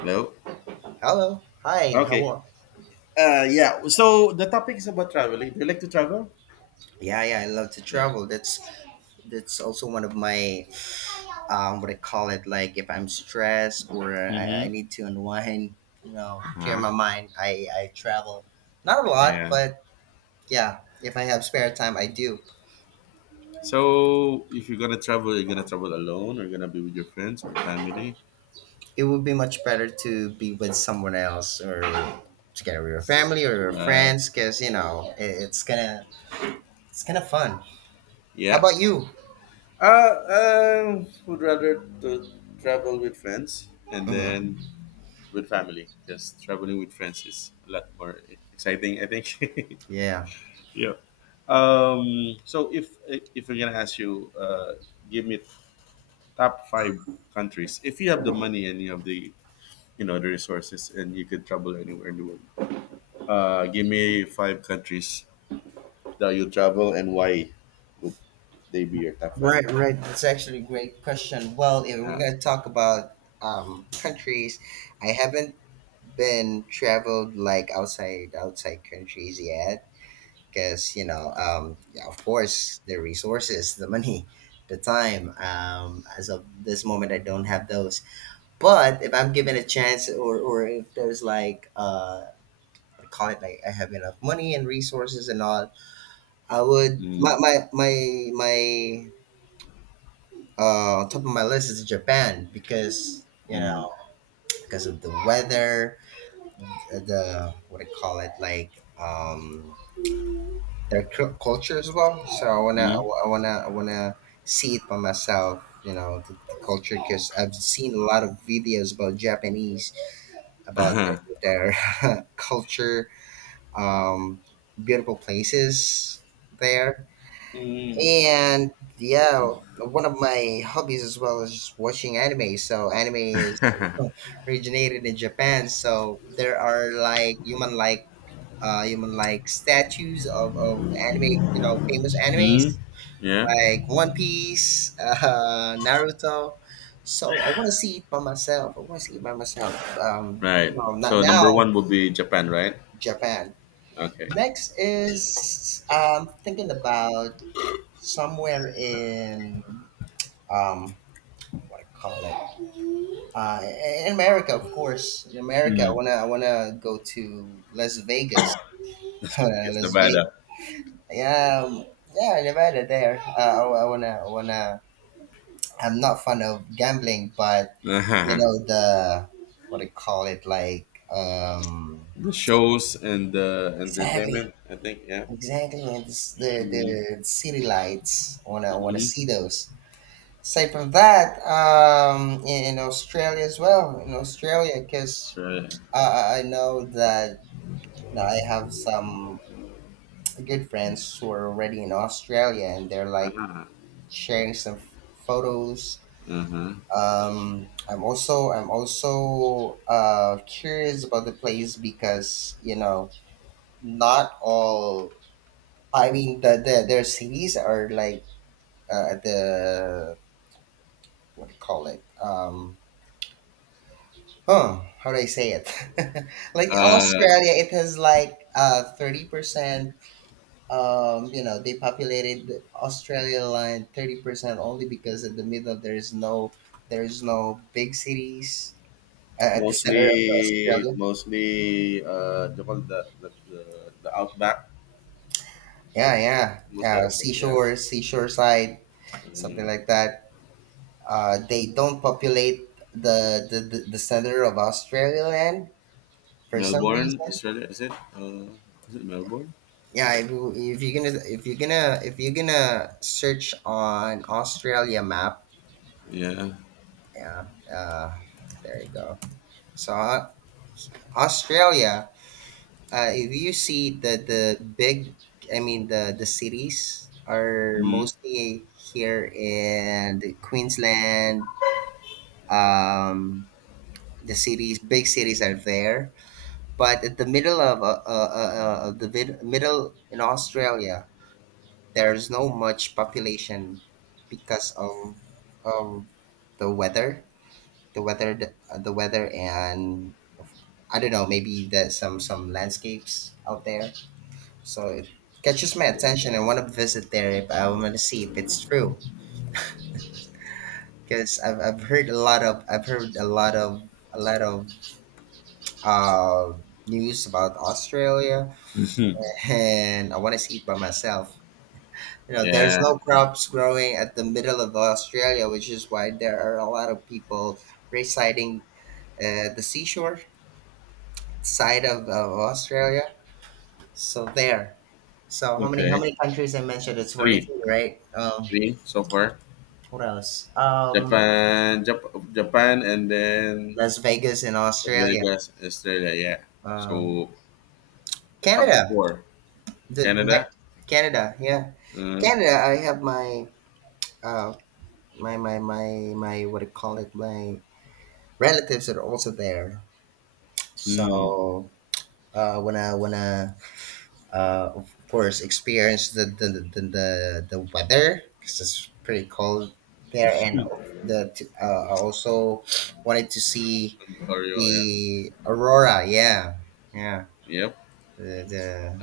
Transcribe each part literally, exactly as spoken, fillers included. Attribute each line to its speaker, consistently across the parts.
Speaker 1: Hello?
Speaker 2: Hello. Hi. How
Speaker 1: Okay.
Speaker 2: are?
Speaker 1: Uh, yeah. So the topic is about traveling. Do you like to travel?
Speaker 2: Yeah, yeah, I love to
Speaker 1: Yeah.
Speaker 2: travel. That's that's also one of my um, what I call it. Like if I'm stressed or I, I
Speaker 1: Mm-hmm.
Speaker 2: need to unwind, you know, clear
Speaker 1: Uh-huh.
Speaker 2: my mind. I I travel. Not a lot,
Speaker 1: Yeah.
Speaker 2: but yeah. If I have spare time, I do.
Speaker 1: So if you're gonna travel, you're gonna travel alone or you're gonna be with your friends or family.
Speaker 2: It would be much better to be with someone else or together with your family or your
Speaker 1: But
Speaker 2: friends, because you know it, it's gonna it's kind of fun. How
Speaker 1: yeah.
Speaker 2: about you?
Speaker 1: Uh, I would rather to travel with friends. And
Speaker 2: Hmm.
Speaker 1: then with family. Because traveling with friends is a lot more exciting, I think.
Speaker 2: Yeah.
Speaker 1: Yeah. Um so if if we're gonna ask you, uh give me top five countries if you have the money and you have the you know the resources and you could travel anywhere in the world, uh give me five countries that you travel and why would they be your top five.
Speaker 2: Right, right. That's actually a great question. Well, if we're
Speaker 1: Yeah.
Speaker 2: gonna talk about um, countries, I haven't been traveled like outside outside countries yet, because you know, um, yeah, of course, the resources, the money, the time. Um, as of this moment, I don't have those. But if I'm given a chance, or or if there's like uh, what call it like I have enough money and resources and all, I would my
Speaker 1: mm,
Speaker 2: my my my uh, on top of my list is Japan because you
Speaker 1: mm,
Speaker 2: know because of the weather, uh, the what do you call it like um their cu- culture as well. So I wanna
Speaker 1: mm.
Speaker 2: I wanna I wanna see it by myself. You know the, the culture because I've seen a lot of videos about Japanese about
Speaker 1: Uh-huh.
Speaker 2: their, their culture, um, beautiful places there.
Speaker 1: mm.
Speaker 2: And yeah, one of my hobbies as well is watching anime. So anime is originated in Japan. So there are like human like uh human like statues of, of anime, you know, famous
Speaker 1: Mm.
Speaker 2: animes
Speaker 1: Yeah.
Speaker 2: like One Piece, uh, Naruto. So I want to see it by myself. I want to see it by myself. Um, you
Speaker 1: Right,
Speaker 2: know, not
Speaker 1: so number
Speaker 2: now.
Speaker 1: one would be Japan, right?
Speaker 2: Japan.
Speaker 1: Okay.
Speaker 2: Next is um thinking about somewhere in um what I call it. Uh, in America, of course. In America, I
Speaker 1: Mm.
Speaker 2: wanna I wanna go to Las Vegas.
Speaker 1: That's
Speaker 2: Uh,
Speaker 1: because
Speaker 2: Las
Speaker 1: Nevada.
Speaker 2: Vegas. Yeah, um, yeah, Nevada. There. Uh, I, I wanna I wanna. I'm not fond of gambling, but you
Speaker 1: Uh-huh.
Speaker 2: know the what do you call it like um
Speaker 1: The shows and the
Speaker 2: exactly,
Speaker 1: entertainment, I think. Yeah.
Speaker 2: exactly, and this, the
Speaker 1: Mm-hmm.
Speaker 2: the city lights. I wanna I wanna
Speaker 1: Mm-hmm.
Speaker 2: see those. Aside from that, um, in, in Australia as well, in Australia, because
Speaker 1: Sure.
Speaker 2: Uh, I I know that you know, I have some good friends who are already in Australia, and they're like
Speaker 1: Ah.
Speaker 2: sharing some f- photos.
Speaker 1: Uh-huh.
Speaker 2: Um, I'm also I'm also uh, curious about the place because you know not all. I mean, the, the their cities are like uh, the what do you call it? Um, oh, how do I say it? Like
Speaker 1: Uh
Speaker 2: Australia, it has like uh thirty percent um, you know, they populated Australia line thirty percent only because in the middle there is no there is no big cities uh, at the
Speaker 1: mostly,
Speaker 2: center of Australia.
Speaker 1: mostly uh they the the, the, the outback.
Speaker 2: Yeah, yeah,
Speaker 1: Mostly
Speaker 2: yeah.
Speaker 1: outback, yeah.
Speaker 2: Seashore, seashore side, something
Speaker 1: Um,
Speaker 2: like that. Uh, they don't populate the the, the, the center of Australia land for some
Speaker 1: Melbourne,
Speaker 2: reason.
Speaker 1: Australia, is it? Uh, is it Melbourne?
Speaker 2: Yeah, if, you- if you're gonna if you're gonna if you're gonna search on Australia map,
Speaker 1: Yeah.
Speaker 2: yeah, uh, there you go. So uh, Australia, uh, if you see the the big, I mean the the cities are
Speaker 1: Mm.
Speaker 2: mostly here in the Queensland. Um, the cities, big cities are there, but at the middle of uh, uh, uh, uh, the vid- middle in Australia, there's no much population because of of the weather, the weather, the, the weather, and I don't know, maybe the some some landscapes out there. So it catches my attention. I want to visit there if I want to see if it's true. Because I've, I've heard a lot of I've heard a lot of a lot of uh, news about Australia, and I want to see it by myself. You know, there's
Speaker 1: Yeah.
Speaker 2: no crops growing at the middle of Australia, which is why there are a lot of people residing uh, the seashore side of, of Australia. So there. So how many how
Speaker 1: Okay.
Speaker 2: many countries I mentioned? It's forty
Speaker 1: Three.
Speaker 2: three, right? Um,
Speaker 1: Three so far.
Speaker 2: what else? Um,
Speaker 1: Japan, Jap- Japan, and then
Speaker 2: Las Vegas in
Speaker 1: Las
Speaker 2: Australia.
Speaker 1: Vegas, Australia. Yeah.
Speaker 2: Um,
Speaker 1: So top
Speaker 2: Canada.
Speaker 1: four.
Speaker 2: The, the
Speaker 1: Canada.
Speaker 2: next Canada, yeah.
Speaker 1: Uh,
Speaker 2: Canada, I have my uh my my my my what do you call it? My relatives that are also there.
Speaker 1: mm.
Speaker 2: So uh when I when I uh of course experience the the the, the, the weather because it's pretty cold there and the uh, I also wanted to see
Speaker 1: Ontario. Yeah.
Speaker 2: the aurora, yeah. Yeah.
Speaker 1: Yep.
Speaker 2: The, the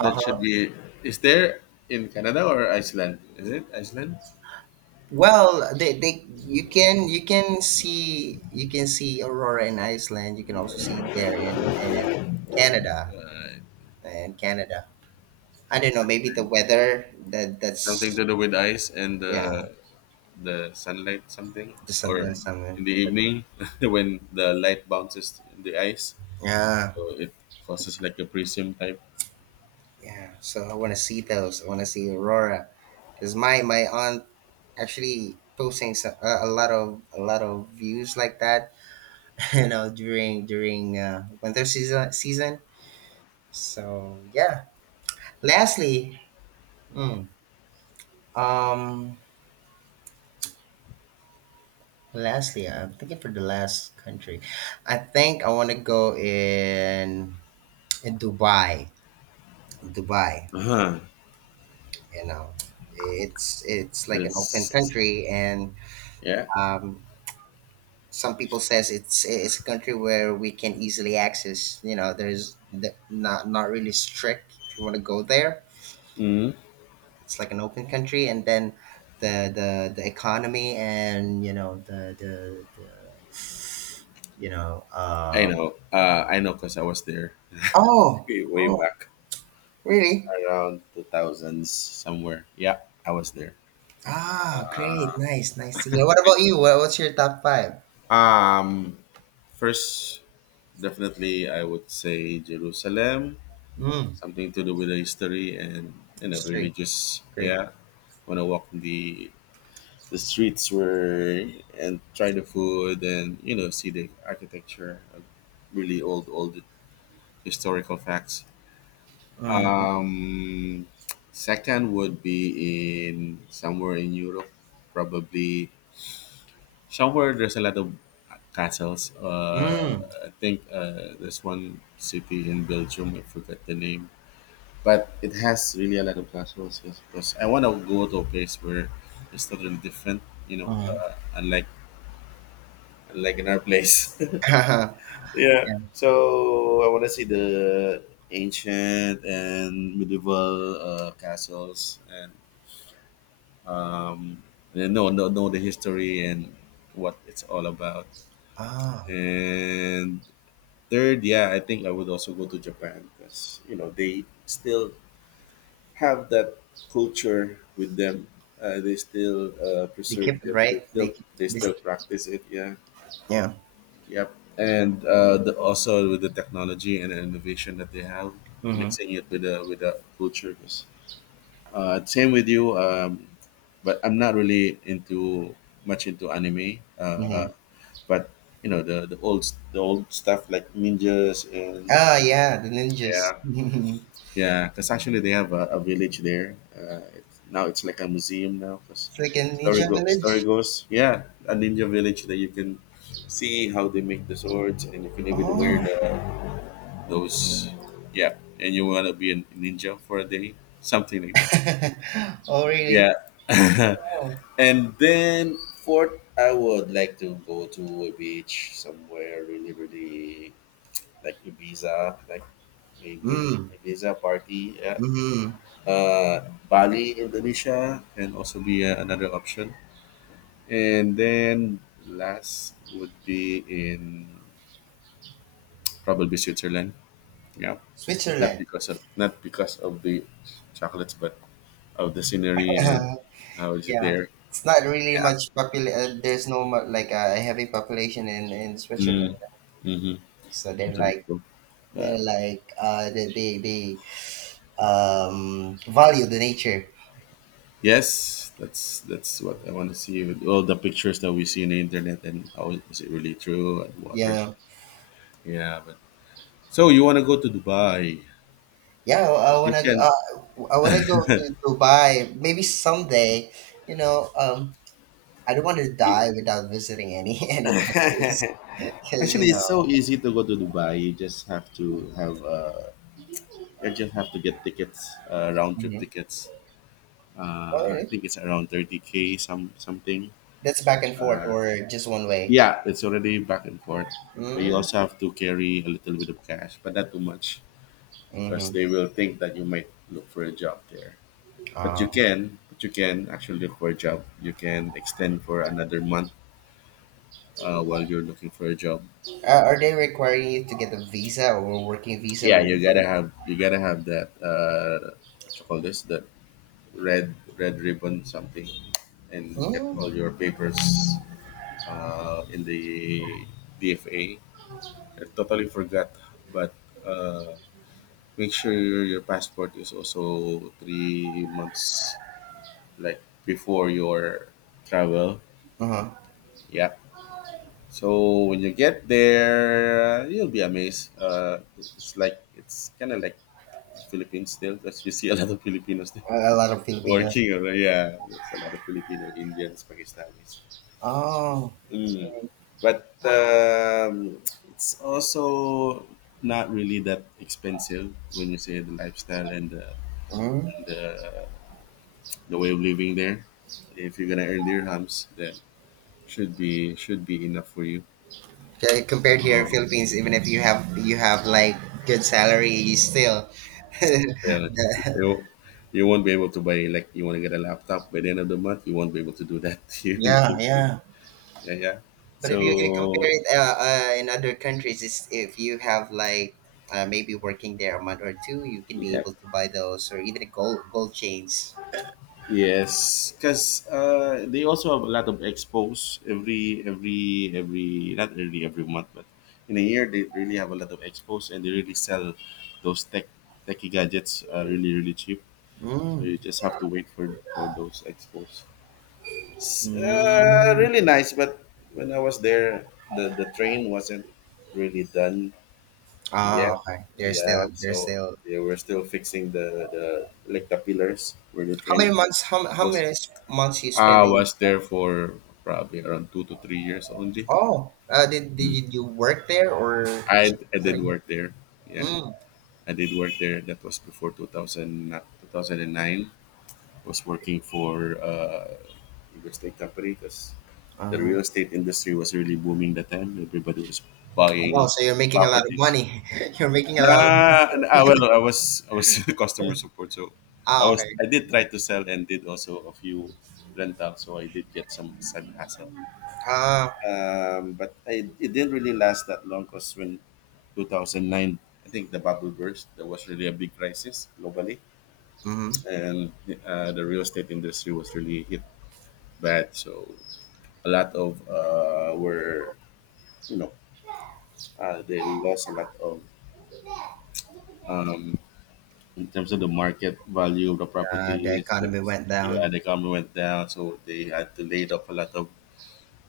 Speaker 1: That should be. Is there in Canada or Iceland? Is it Iceland?
Speaker 2: Well, they, they you can you can see you can see aurora in Iceland. You can also see it there in, in Canada. In Canada. I don't know, maybe the
Speaker 1: Yeah,
Speaker 2: weather that
Speaker 1: something
Speaker 2: that's
Speaker 1: to do with ice and
Speaker 2: yeah,
Speaker 1: the the sunlight, something,
Speaker 2: just
Speaker 1: or
Speaker 2: something
Speaker 1: in
Speaker 2: something.
Speaker 1: the evening when the light bounces in the ice,
Speaker 2: Yeah,
Speaker 1: so it causes like a prism type.
Speaker 2: yeah. So I want to see those. I want to see aurora because my my aunt actually posting so, uh, a lot of a lot of views like that. You know, during during uh, winter season season. So yeah. Lastly. mm, Um, lastly, I'm thinking for the last country. I think I want to go in in Dubai. Dubai,
Speaker 1: Uh-huh.
Speaker 2: you know, it's it's like an open
Speaker 1: That's
Speaker 2: country, and
Speaker 1: yeah.
Speaker 2: um, some people says it's it's a country where we can easily access. You know, there's the, not not really strict. If you want to go there,
Speaker 1: Mm-hmm.
Speaker 2: it's like an open country, and then. The, the, the economy and you know the the, the you know
Speaker 1: I
Speaker 2: um,
Speaker 1: know. Uh, I know because I was there
Speaker 2: oh.
Speaker 1: way way
Speaker 2: Oh,
Speaker 1: back
Speaker 2: really?
Speaker 1: around two thousands somewhere. Yeah, I was there.
Speaker 2: Ah, great. Nice, nice to hear. What about you? What, what's your top five?
Speaker 1: Um, first, definitely, I would say Jerusalem,
Speaker 2: Mm,
Speaker 1: something to do with the history and you know
Speaker 2: three.
Speaker 1: religious.
Speaker 2: Great.
Speaker 1: Yeah, when I walk in the the streets where and try the food and you know see the architecture, of really old old historical facts.
Speaker 2: Mm,
Speaker 1: Um, second would be in somewhere in Europe, probably somewhere there's a lot of castles. Uh,
Speaker 2: mm,
Speaker 1: I think uh, there's one city in Belgium. I forgot the name, but it has really a lot of platforms, yes, because I want to go to a place where it's totally different, you know,
Speaker 2: mm.
Speaker 1: uh, unlike unlike in our place.
Speaker 2: yeah.
Speaker 1: Yeah, so I want to see the ancient and medieval uh, castles and um, and know, know know the history and what it's all about.
Speaker 2: Ah,
Speaker 1: And third, yeah, I think I would also go to Japan because you know they still have that culture with them. Uh, they still uh,
Speaker 2: they
Speaker 1: preserve
Speaker 2: kept it
Speaker 1: it. They
Speaker 2: right. They
Speaker 1: still
Speaker 2: keep
Speaker 1: they
Speaker 2: this.
Speaker 1: still practice it. Yeah.
Speaker 2: Yeah.
Speaker 1: Yep. And uh, the, also with the technology and the innovation that they have,
Speaker 2: Mm-hmm.
Speaker 1: mixing it with the with the culture. 'Cause, Uh, same with you. Um, but I'm not really into much into anime.
Speaker 2: Mm-hmm.
Speaker 1: Uh, but you know the the old the old stuff like ninjas and
Speaker 2: Ah, yeah, the
Speaker 1: yeah.
Speaker 2: ninjas. It's
Speaker 1: Yeah, because actually they have a, a village there. Uh, it's, now it's like a museum now. Because
Speaker 2: like a
Speaker 1: story
Speaker 2: ninja
Speaker 1: go, story
Speaker 2: village.
Speaker 1: goes, yeah, a ninja village that you can see how they make the swords, and you can even wear
Speaker 2: Oh.
Speaker 1: the those. Yeah, and you wanna be a ninja for a day, something like that.
Speaker 2: Oh, really?
Speaker 1: Yeah,
Speaker 2: Oh.
Speaker 1: and then fourth, I would like to go to a beach somewhere really, really like Ibiza, like maybe
Speaker 2: Mm,
Speaker 1: Ibiza party. Yeah,
Speaker 2: mm-hmm.
Speaker 1: uh, Bali, Indonesia can also be uh, another option. And then last would be in probably Switzerland. Yeah, not
Speaker 2: Switzerland.
Speaker 1: because of not because of the chocolates, but of the scenery and how is it
Speaker 2: Yeah,
Speaker 1: there.
Speaker 2: it's not really
Speaker 1: Yeah.
Speaker 2: much popul. Uh, there's no mu- like a heavy population in in
Speaker 1: Mm,
Speaker 2: Switzerland,
Speaker 1: mm-hmm.
Speaker 2: so they're
Speaker 1: Totally
Speaker 2: like
Speaker 1: cool.
Speaker 2: they're
Speaker 1: But
Speaker 2: like uh they they, they um value the nature.
Speaker 1: yes, that's that's what I want to see with all the pictures that we see in the internet and how is it really true and waters.
Speaker 2: Yeah,
Speaker 1: Yeah, but so you want to go to Dubai?
Speaker 2: yeah. I, I
Speaker 1: You
Speaker 2: wanna
Speaker 1: can.
Speaker 2: uh, I wanna go to Dubai maybe someday. You know, um, I don't want to die without visiting any any countries because
Speaker 1: Actually,
Speaker 2: you
Speaker 1: it's
Speaker 2: know.
Speaker 1: so easy to go to Dubai. You just have to have uh, you just have to get tickets, uh, round trip
Speaker 2: Mhm.
Speaker 1: tickets. Uh, I
Speaker 2: Or
Speaker 1: think it's around thirty k some something.
Speaker 2: that's back and forth or just one way.
Speaker 1: Yeah, it's already back and forth, but you
Speaker 2: Mm-hmm.
Speaker 1: also have to carry a little bit of cash, but not too much because
Speaker 2: Mm-hmm.
Speaker 1: they will think that you might look for a job there. But you
Speaker 2: Um,
Speaker 1: can, but you can actually look for a job. You can extend for another month uh, while you're looking for a job.
Speaker 2: Uh, are they requiring you to get a visa or a working visa
Speaker 1: Yeah,
Speaker 2: when you
Speaker 1: you gotta
Speaker 2: go?
Speaker 1: have you gotta have that. Uh, what you call this? That red red ribbon something, and get
Speaker 2: Mm?
Speaker 1: all your papers uh, in the D F A. I totally forgot, but uh, make sure your, your passport is also three months like before your travel.
Speaker 2: Uh-huh.
Speaker 1: Yeah. So when you get there, you'll be amazed. Uh, it's like it's kind of like the Philippines still, because you see a lot of Filipinos there
Speaker 2: A a lot of Filipinos.
Speaker 1: working. or- Yeah, there's a lot of Filipino, Indians, Pakistanis.
Speaker 2: Oh.
Speaker 1: Mm. But um, it's also not really that expensive when you say the lifestyle and the
Speaker 2: Mm.
Speaker 1: and the, the way of living there. If you're gonna earn dirhams, then should be should be enough for you.
Speaker 2: Okay, compared here in
Speaker 1: Um,
Speaker 2: Philippines, even if you have you have like good salary, you still.
Speaker 1: yeah, like,
Speaker 2: the-
Speaker 1: you, you won't be able to buy, like you want to get a laptop by the end of the month. You won't be able to do that here in the
Speaker 2: yeah,
Speaker 1: country.
Speaker 2: yeah.
Speaker 1: Yeah, yeah.
Speaker 2: But if you can compare
Speaker 1: So
Speaker 2: it uh, uh, in other countries, it's, if you have like uh, maybe working there a month or two, you can be
Speaker 1: yeah,
Speaker 2: able to buy those or even gold gold chains.
Speaker 1: yes, because uh, they also have a lot of expos every every every not really every month, but in a year they really have a lot of expos and they really sell those tech techy gadgets uh, really really cheap. So
Speaker 2: Mm.
Speaker 1: you just have to wait for for those expos. S- Uh, really
Speaker 2: Mm.
Speaker 1: nice, but when I was there, the the train wasn't really done
Speaker 2: Ah,
Speaker 1: yet.
Speaker 2: okay. They're
Speaker 1: Yeah,
Speaker 2: still they're
Speaker 1: so
Speaker 2: still
Speaker 1: they were still fixing the the like the pillars where the
Speaker 2: how many
Speaker 1: train
Speaker 2: months? How, how
Speaker 1: was.
Speaker 2: many s- months you
Speaker 1: I
Speaker 2: spent in?
Speaker 1: was there for probably around two to three years only.
Speaker 2: Oh, uh, did
Speaker 1: Mm.
Speaker 2: did you work there or
Speaker 1: I
Speaker 2: just
Speaker 1: I did
Speaker 2: visiting?
Speaker 1: work there. Yeah,
Speaker 2: Mm.
Speaker 1: I did work there. That was before two thousand, na- two thousand nine. I was working for uh, real estate company because the
Speaker 2: Uh-huh.
Speaker 1: real estate industry was really booming that time. Everybody was
Speaker 2: Oh,
Speaker 1: buying
Speaker 2: so you're making a lot of
Speaker 1: properties.
Speaker 2: money. You're making a lot. Of,
Speaker 1: Nah, and I, well, I was I was customer support, so I
Speaker 2: ah,
Speaker 1: was
Speaker 2: okay.
Speaker 1: I did try to sell and did also a few rentals, so I did get some side hustle.
Speaker 2: Ah,
Speaker 1: Um, but I, it didn't really last that long because when twenty oh nine, I think the bubble burst, there was really a big crisis globally,
Speaker 2: mm-hmm.
Speaker 1: and uh, the real estate industry was really hit bad. So a lot of uh, were, you know, uh, they lost a lot of um, in terms of the market value of the
Speaker 2: Uh, the
Speaker 1: properties. The,
Speaker 2: economy went
Speaker 1: yeah,
Speaker 2: down.
Speaker 1: the economy went down, so they had to lay off a lot of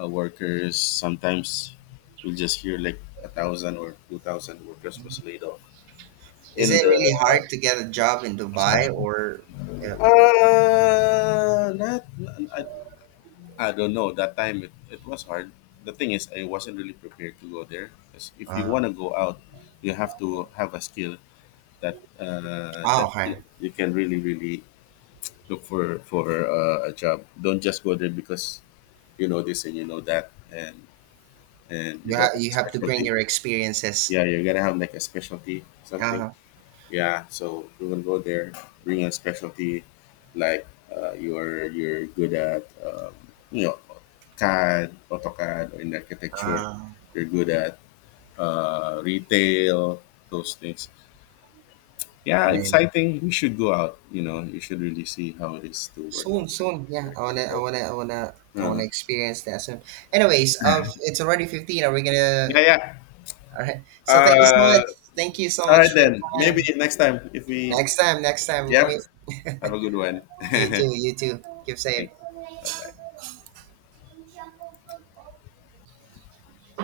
Speaker 1: uh, workers. Sometimes we just hear like a thousand or two thousand workers was laid off
Speaker 2: Is
Speaker 1: in
Speaker 2: it really
Speaker 1: the
Speaker 2: hard to get a job in Dubai
Speaker 1: construction?
Speaker 2: or? Uh,
Speaker 1: Uh, not, I, I don't know. That time it, it was hard. The thing is, I wasn't really prepared to go there. 'Cause if you
Speaker 2: uh,
Speaker 1: want to go out, you have to have a skill that uh,
Speaker 2: oh,
Speaker 1: that you know
Speaker 2: okay.
Speaker 1: you can really really look for for uh, a job. Don't just go there because you know this and you know that and and you
Speaker 2: You
Speaker 1: don't
Speaker 2: ha-
Speaker 1: have
Speaker 2: you
Speaker 1: a
Speaker 2: have to bring
Speaker 1: specialty.
Speaker 2: your experiences.
Speaker 1: Yeah, you're gonna have like a specialty something.
Speaker 2: Uh-huh.
Speaker 1: Yeah, so we will go there. Bring a specialty, like uh, you're you're good at um, you know CAD, AutoCAD, or in architecture.
Speaker 2: Uh,
Speaker 1: You're good at uh, retail, those things. Yeah,
Speaker 2: right.
Speaker 1: exciting. We should go out. You know, you should really see how it is to work
Speaker 2: Soon,
Speaker 1: outside.
Speaker 2: soon, yeah. I wanna, I wanna, I wanna, I
Speaker 1: Uh,
Speaker 2: wanna experience that soon. Anyways, uh, it's already fifteen. Are we
Speaker 1: yeah,
Speaker 2: gonna?
Speaker 1: yeah.
Speaker 2: All right. So thank you so
Speaker 1: Uh,
Speaker 2: much. Thank you so
Speaker 1: all right
Speaker 2: much for your
Speaker 1: then. Maybe
Speaker 2: time.
Speaker 1: next time if we.
Speaker 2: Next time, next time we
Speaker 1: Yep.
Speaker 2: meet.
Speaker 1: Have a good one.
Speaker 2: You
Speaker 1: Thanks.
Speaker 2: too, you too. Keep safe.
Speaker 1: Bye bye.